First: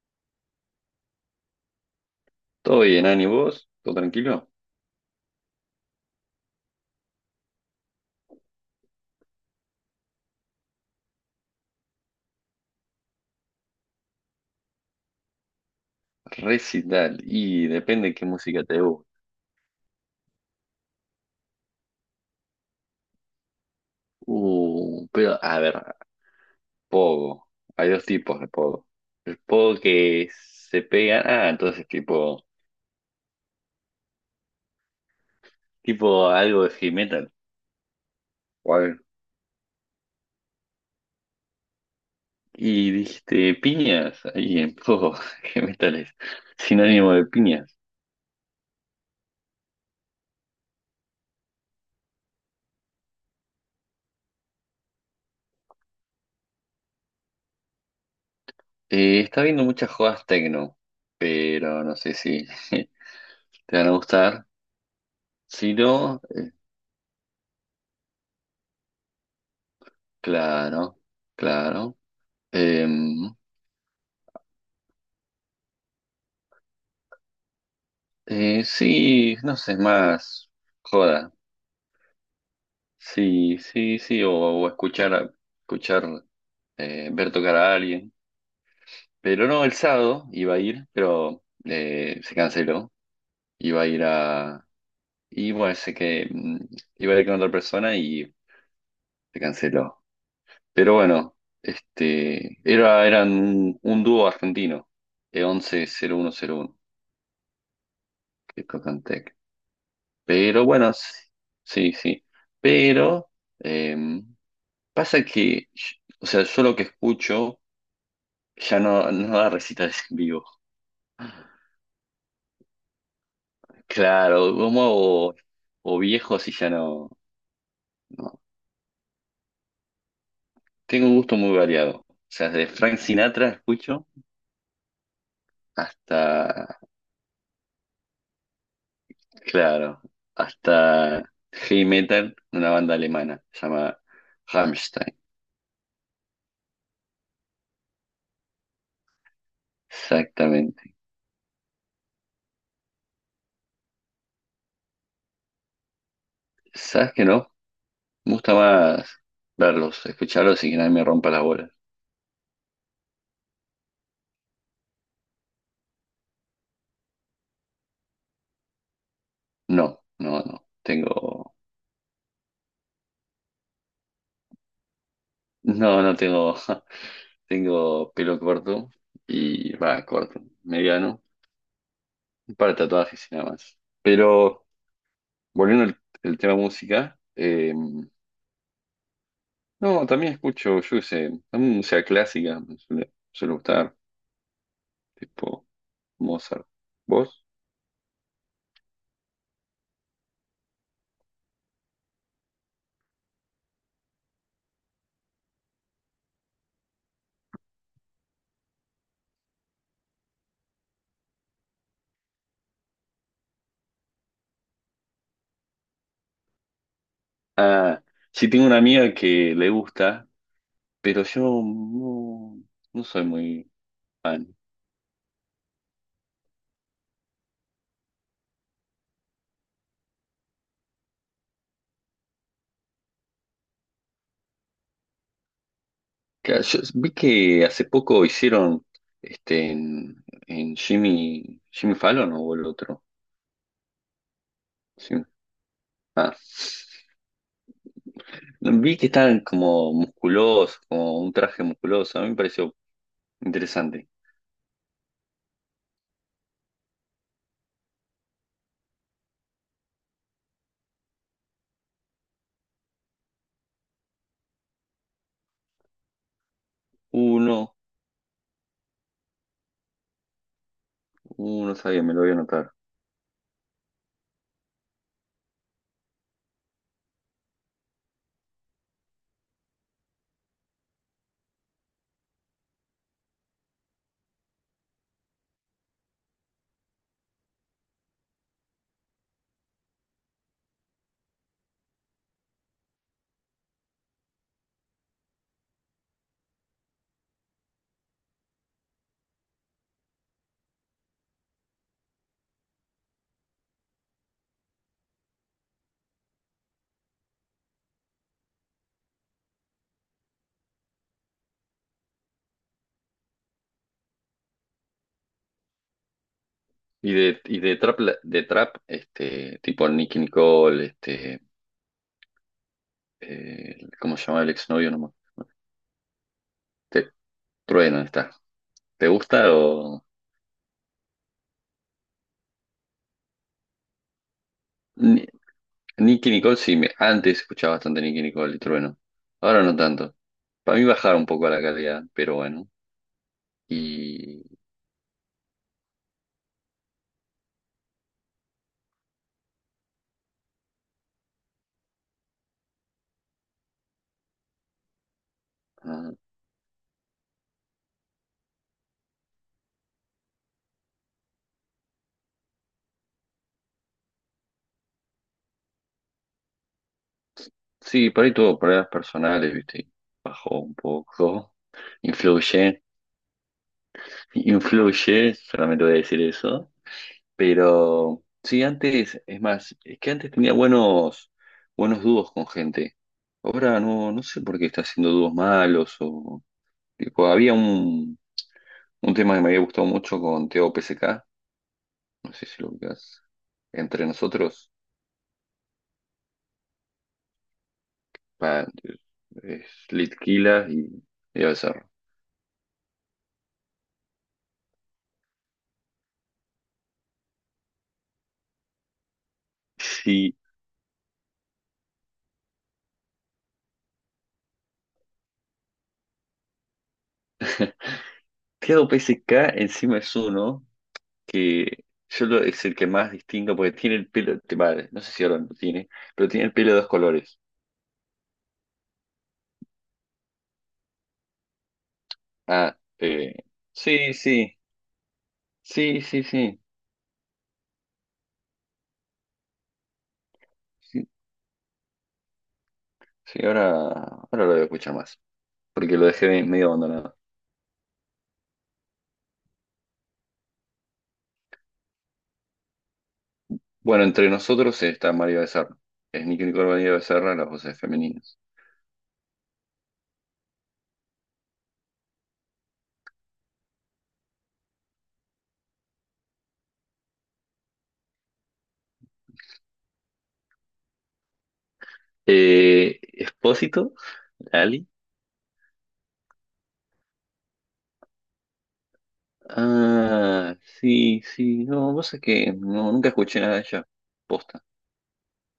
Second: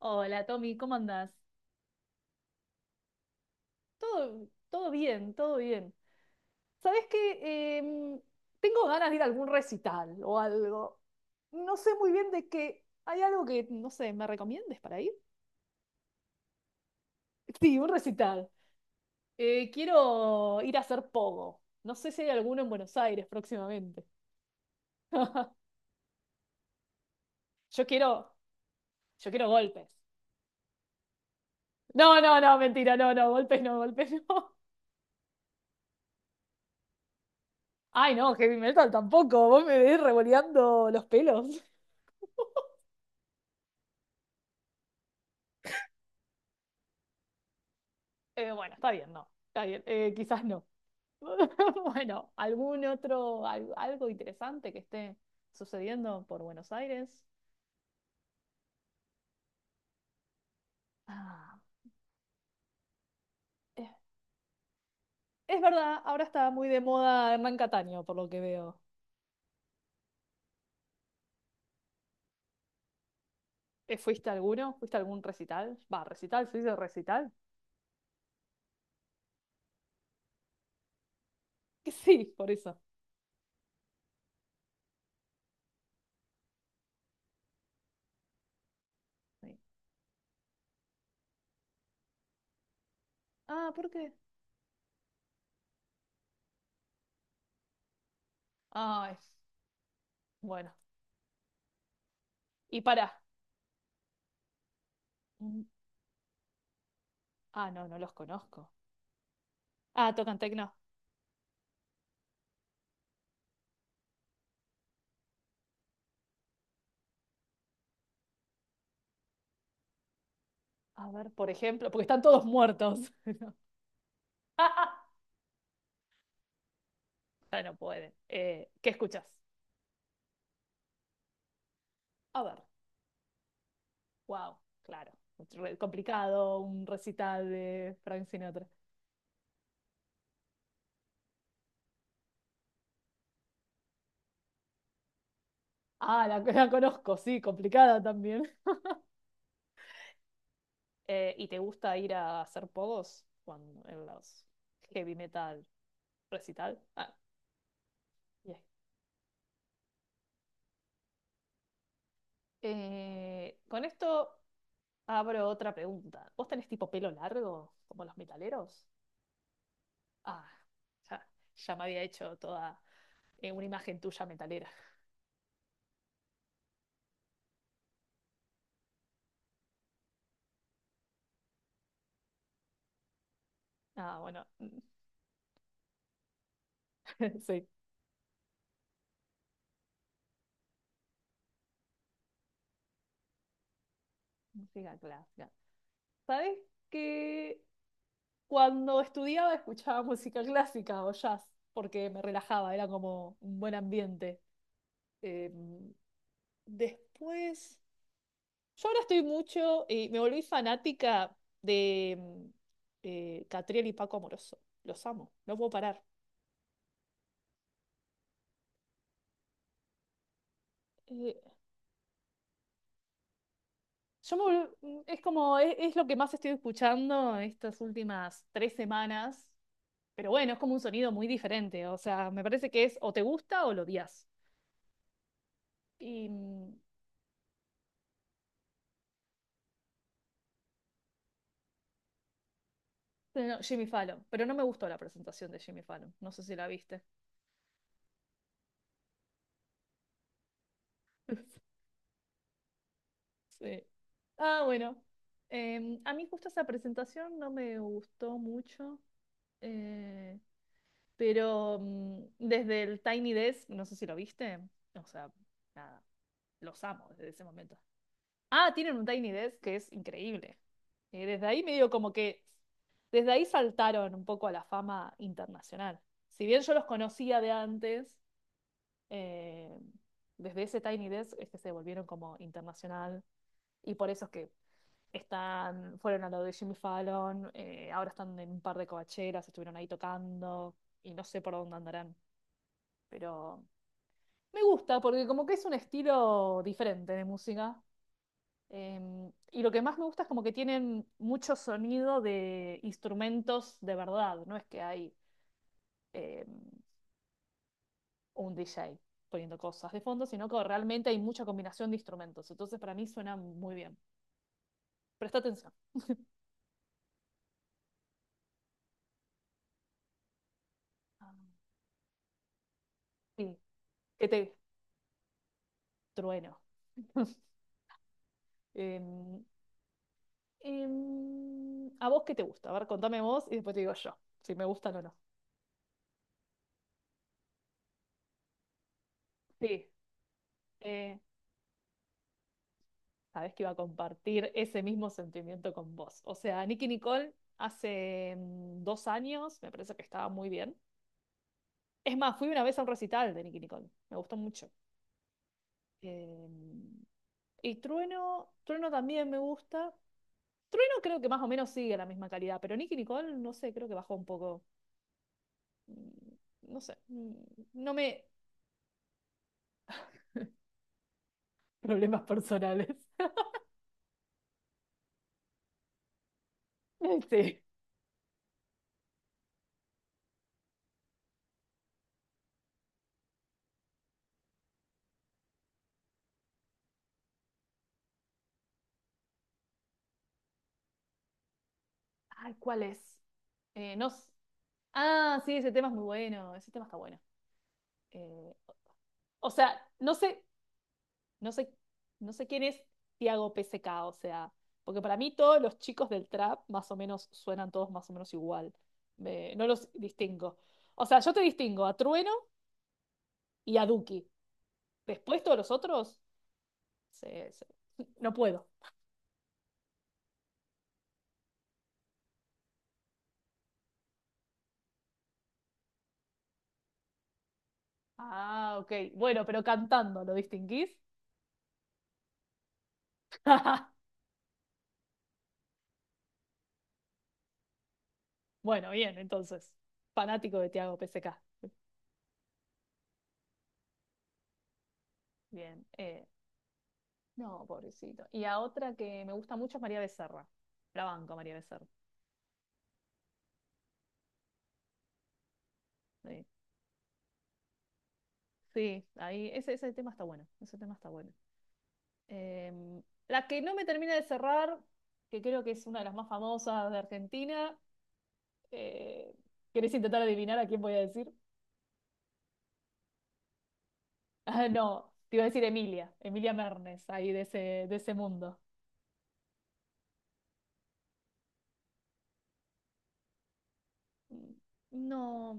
Hola Tommy, ¿cómo andás? Todo bien, Ani, ¿vos? ¿Todo Todo, tranquilo? todo bien, todo bien. ¿Sabés qué? Tengo ganas de ir a algún recital o algo. No sé muy bien de qué. ¿Hay algo que, no sé, me recomiendes para ir? Recital, y Sí, un depende qué recital. música te guste. Quiero ir a hacer pogo. No sé si hay alguno en Buenos Aires próximamente. Pero a ver, pogo. Yo Hay dos quiero, tipos de pogo. yo El quiero pogo golpes. que se pega, ah, entonces No, no, tipo, no, mentira, no, no, golpes no, golpes no. Algo de heavy metal, Ay, no, heavy o metal algo. tampoco. Vos me ves revoleando los pelos. Y dijiste piñas, ahí en pogo, heavy metal es sinónimo de piñas. Bueno, está bien, no. Está bien, quizás no. Bueno, ¿algún otro, algo interesante que esté sucediendo por Buenos Aires? Está viendo muchas jodas techno, Ah, pero no sé si te van es, a gustar. es Si verdad, no, ahora está muy de moda Hernán Cataño, por lo que veo. claro, claro. Em, ¿Fuiste a alguno? ¿Fuiste a algún recital? Va, recital, ¿se dice recital? Sí, no sé, más joda. Que sí, por eso. Sí, sí, sí, o escuchar, escuchar, ver tocar a alguien. Pero Sí. no, el sábado iba a ir, pero se canceló. Ah, Iba a ¿por ir qué? a. Y bueno, sé que iba a ir con otra persona y Ay, se canceló. bueno. Pero bueno, este, Y era, para. eran un, dúo argentino, Mm, 10101 ah, no, no los que conozco. tocan tech. Ah, tocan Pero tecno. bueno, sí, sí, sí. Pero, em, pasa que, o sea, yo lo que escucho ya no, no da recitales en vivo. A ver, por ejemplo, porque están todos muertos. Claro, como o viejos y ya no, Ya no pueden. no. ¿Qué escuchas? Tengo un gusto muy variado. O A sea, ver, desde Frank Sinatra escucho wow, claro. Re- hasta, Complicado, un recital de Frank Sinatra. claro, hasta heavy metal, una banda alemana, se llama Rammstein. Ah, la conozco, sí, complicada también. Exactamente. ¿Y te gusta ir a hacer pogos cuando, en los heavy metal recital? ¿Sabes Ah, qué no? Me gusta bien. más verlos, escucharlos y que nadie me rompa las bolas. Con esto abro otra pregunta. ¿Vos tenés tipo pelo largo, como los metaleros? No, no, Ah, no. ya, Tengo, ya me había hecho toda una imagen tuya metalera. no, no tengo. Tengo pelo corto y va, corto, mediano, un par de tatuajes y nada más. Ah, bueno, Pero volviendo al, tema música, sí. No, también escucho, yo qué sé, también música clásica, me suele gustar, Música clásica. tipo ¿Sabes Mozart. ¿Vos? que cuando estudiaba escuchaba música clásica o jazz? Porque me relajaba, era como un buen ambiente. Eh, después, yo ahora estoy mucho y me volví fanática de Catriel y Paco Amoroso. Los amo, no puedo parar. Ah, sí, tengo una amiga que le gusta, pero Eh, yo no, no soy muy yo me fan. volv- mm, es como, es lo que más estoy escuchando estas últimas tres semanas. Pero bueno, es como un sonido muy diferente. O sea, me parece que es o te gusta o lo odias. Y Claro, yo vi que hace poco hicieron este en, Jimmy, Fallon, ¿no? O el otro. no, Jimmy Fallon, pero no me gustó la Si no presentación de Jimmy Fallon, no Ah, sé si la viste. vi que estaban como musculosos, como un traje musculoso. A mí me pareció Sí. interesante. Ah, bueno. A mí justo esa presentación no me gustó mucho, eh, pero desde el Tiny Desk, no sé si lo viste, o sea, nada, los amo desde ese Uno, momento. Ah, tienen un Tiny Desk que es increíble. Desde ahí medio sabía, como me lo voy a que, anotar. desde ahí saltaron un poco a la fama internacional. Si bien yo los conocía de antes, eh, desde ese Tiny Desk es que se volvieron como internacional y por eso es que están, fueron a lo de Jimmy Fallon, ahora están en un par de covacheras, estuvieron ahí tocando y no sé por dónde andarán, pero me gusta porque como que es un estilo diferente de música. Y lo que más me gusta es como que tienen mucho sonido de instrumentos de verdad, no es que hay... eh, un DJ poniendo cosas de fondo, sino que realmente hay mucha combinación de instrumentos. Entonces, para mí suena muy bien. Presta atención. Y de, trap, de trap, este, tipo Nicki Nicole, este, Sí, ¿cómo se que llama el te exnovio nomás? trueno. Este, Trueno está. ¿Te Em, gusta o? ¿A vos qué te gusta? A ver, contame vos y después te digo yo, si me gustan o no. Ni- Nicki Nicole sí, antes escuchaba bastante Nicki Nicole y Trueno. Ahora no Sí, tanto. Para mí bajaron eh, un poco la calidad, pero bueno. sabés que iba a Y, compartir ese mismo sentimiento con vos. O sea, Nicki Nicole hace dos años me parece que estaba muy bien. Es más, fui una vez a un recital de Nicki Nicole. Me gustó mucho. ah, Em, y Trueno también me gusta. Trueno creo que más o menos sigue la misma calidad, pero Nicki Nicole, no sé, creo que bajó un poco. Mm, No sé, no sí, me... por ahí tuvo problemas personales, ¿viste? Y bajó un poco. Problemas Influye, personales. influye, solamente voy a decir eso. Sí. Pero sí, antes, es más, es que antes tenía buenos, buenos dúos con gente. Ahora no, no sé por qué está haciendo dúos malos o. Tipo, había un, tema que me había gustado mucho con Teo PSK, no sé Ay, si lo ¿cuál es? ubicás. Entre no... nosotros, Ah, sí, ese tema es muy bueno, ese tema está bueno. Eh, pa- o es sea, no sé, Litquila y, No sé, Becerra. no sé quién es Tiago PSK, o sea, porque para mí todos los chicos del trap más o menos suenan todos más o menos igual. Me- no los Sí. distingo. O sea, yo te distingo a Trueno y a Duki. Después todos los otros, se- se- no puedo. Claro, PSK encima es uno que es el que más distingo porque tiene el pelo, vale, no sé si ahora lo tiene, pero tiene el pelo de dos colores. Ah, ok. Bueno, pero cantando, ¿lo distinguís? Ah, sí, sí, sí, sí, sí, Bueno, bien, entonces. Fanático de Tiago sí, PSK. sí, ahora, lo voy a escuchar más, Bien. porque lo dejé medio abandonado. No, pobrecito. Y a otra que me gusta mucho es María Becerra. La banco, María Becerra. Bueno, entre nosotros está María Becerra, es Sí. Nicky Nicole María Becerra, las voces femeninas. Sí, ahí ese, ese tema está bueno, ese tema está bueno. Em, la que no me termina de cerrar, que creo que es una de las más famosas de Argentina, eh, ¿querés intentar adivinar a quién voy a decir? Expósito, Ah, Ali. no, te iba a decir Emilia, Emilia Mernes, ahí de ese mundo. Ah, sí, sí, no, vos sabés que no, nunca escuché nada de ella. Posta. No,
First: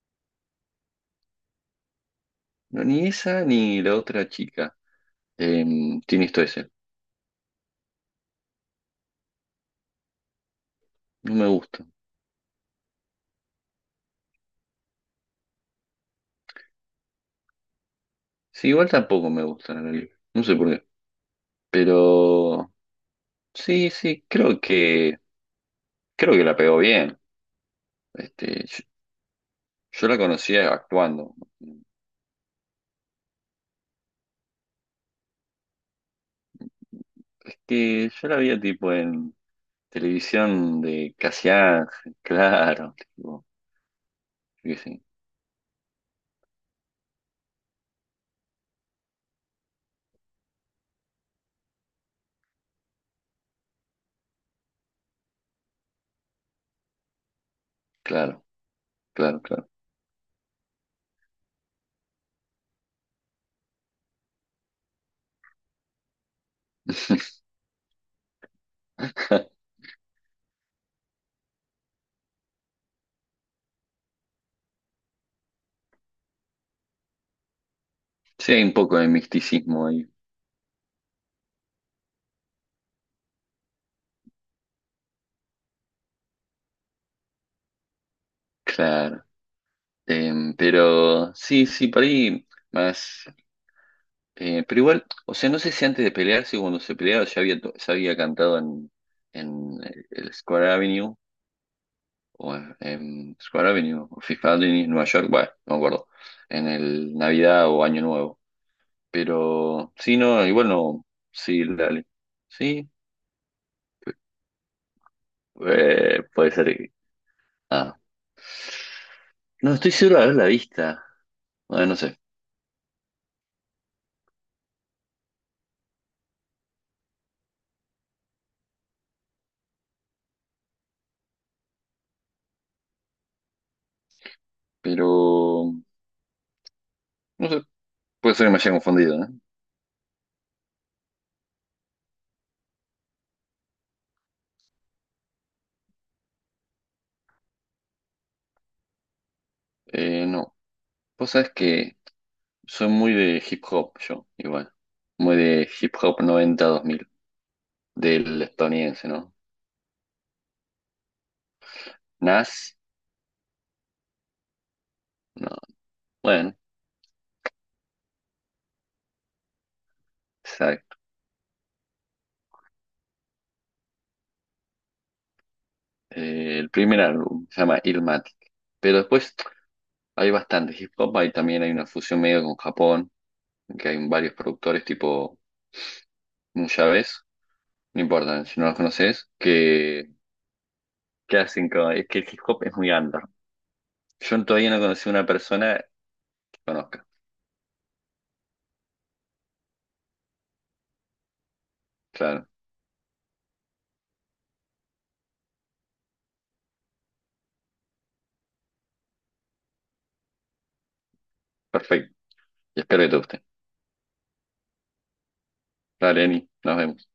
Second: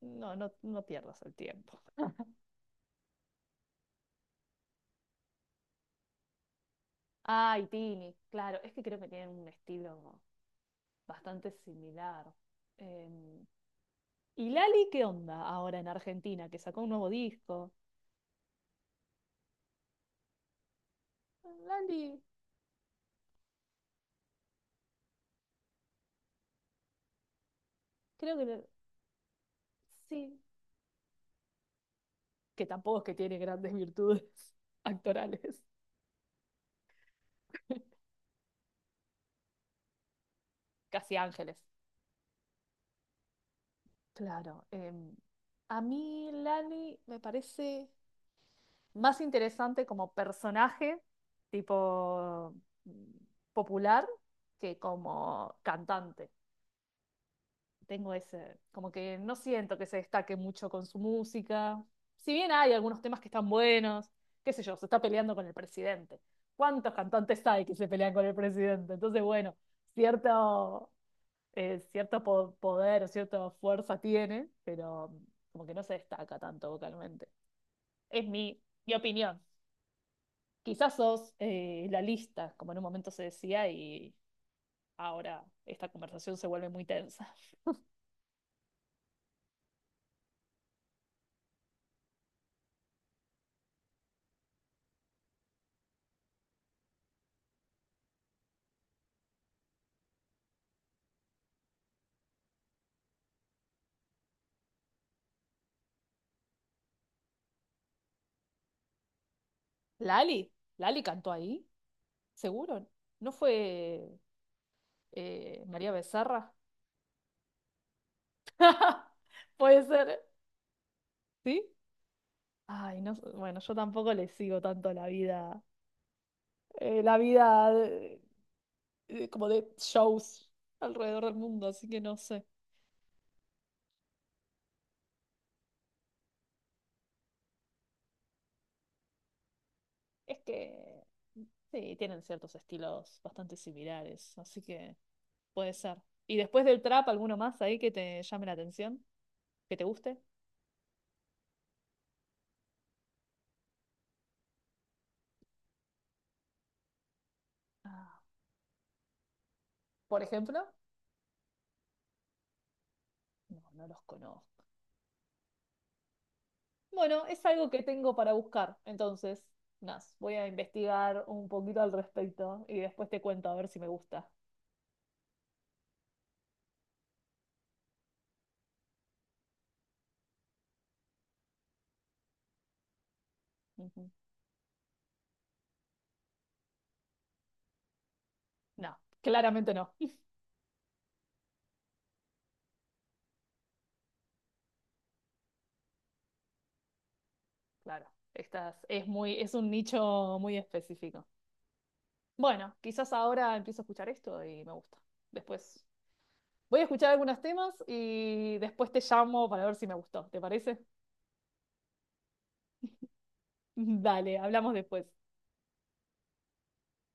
no, no, no pierdas el tiempo. No, ni esa ni la otra chica tiene esto ese. Ay, Tini, claro, es que creo que tienen un estilo No me bastante gusta. similar. Em, ¿Y Lali qué onda ahora en Argentina? Que sacó un nuevo disco. Sí, igual tampoco me gusta la película. No sé por qué. Landy, Pero sí, sí, creo que la pegó bien. creo que Este, le- yo, la sí, conocía actuando. que tampoco es que tiene grandes virtudes actorales, Es que yo la veía tipo en televisión de casi Casi ángeles. Ángel, claro, tipo, Claro, yo qué sé, a mí Lani me parece más interesante como personaje, tipo mm, popular, que como cantante. Tengo claro, ese, como que no claro, claro. siento que se destaque mucho con su música. Si bien hay algunos temas que están buenos, qué sé yo, se está peleando con el presidente. ¿Cuántos cantantes hay que se pelean con el presidente? Entonces, bueno, cierto, cierto poder o cierta fuerza tiene, pero como que no se destaca tanto vocalmente. Es Sí, hay un mi poco de opinión. misticismo ahí, Quizás sos la lista, como en un momento se decía, y ahora esta conversación se vuelve muy tensa. claro. Pero sí, sí, por ahí más. Pero igual, o sea, no sé si antes de pelearse, cuando se peleaba, ya había, ya había cantado en, el Square Avenue, o en, Square Avenue, o Fifth Avenue, Nueva York, bueno, no me acuerdo, en el Navidad o Año Nuevo. Pero sí, no, ¿Lali? igual ¿Lali no, cantó sí, ahí? dale. ¿Seguro? Sí, ¿No fue María puede Becerra? ser. Ah, no, Puede estoy seguro ser, de haberla vista. ¿sí? Bueno, no sé, Ay, no, bueno, yo tampoco le sigo tanto la vida como de shows alrededor del mundo, así que no sé. pero, no sé, puede ser que me haya confundido, ¿eh? Es que sí, tienen ciertos estilos bastante similares, así que puede ser. ¿Y después del trap, alguno más ahí que te llame la atención, que te guste? No, vos sabés que. Soy muy de hip hop, yo, igual. Muy de hip hop noventa dos mil Ah, del estadounidense, ¿no? por ejemplo, Nas, no, no los conozco. no. Bueno, Bueno, es algo que tengo para buscar, entonces, nada, voy a exacto. investigar un poquito al respecto y después te cuento a ver si me gusta. El primer álbum se llama Illmatic. Pero después hay bastante hip hop, hay también hay una fusión medio con Japón, que hay Ujú. varios productores tipo Nuyabes, no importa si no los No, conoces, claramente no. que, hacen es que el hip hop es muy under. Yo todavía no conocí una persona que conozca. Claro, estas es muy, es un nicho muy específico. Claro, Bueno, quizás ahora empiezo a escuchar esto y me gusta. Después voy a escuchar algunos temas y después te llamo para ver si me gustó. ¿Te parece? perfecto. Y espero que te guste. Dale, hablamos después. Dale, Eni, nos vemos.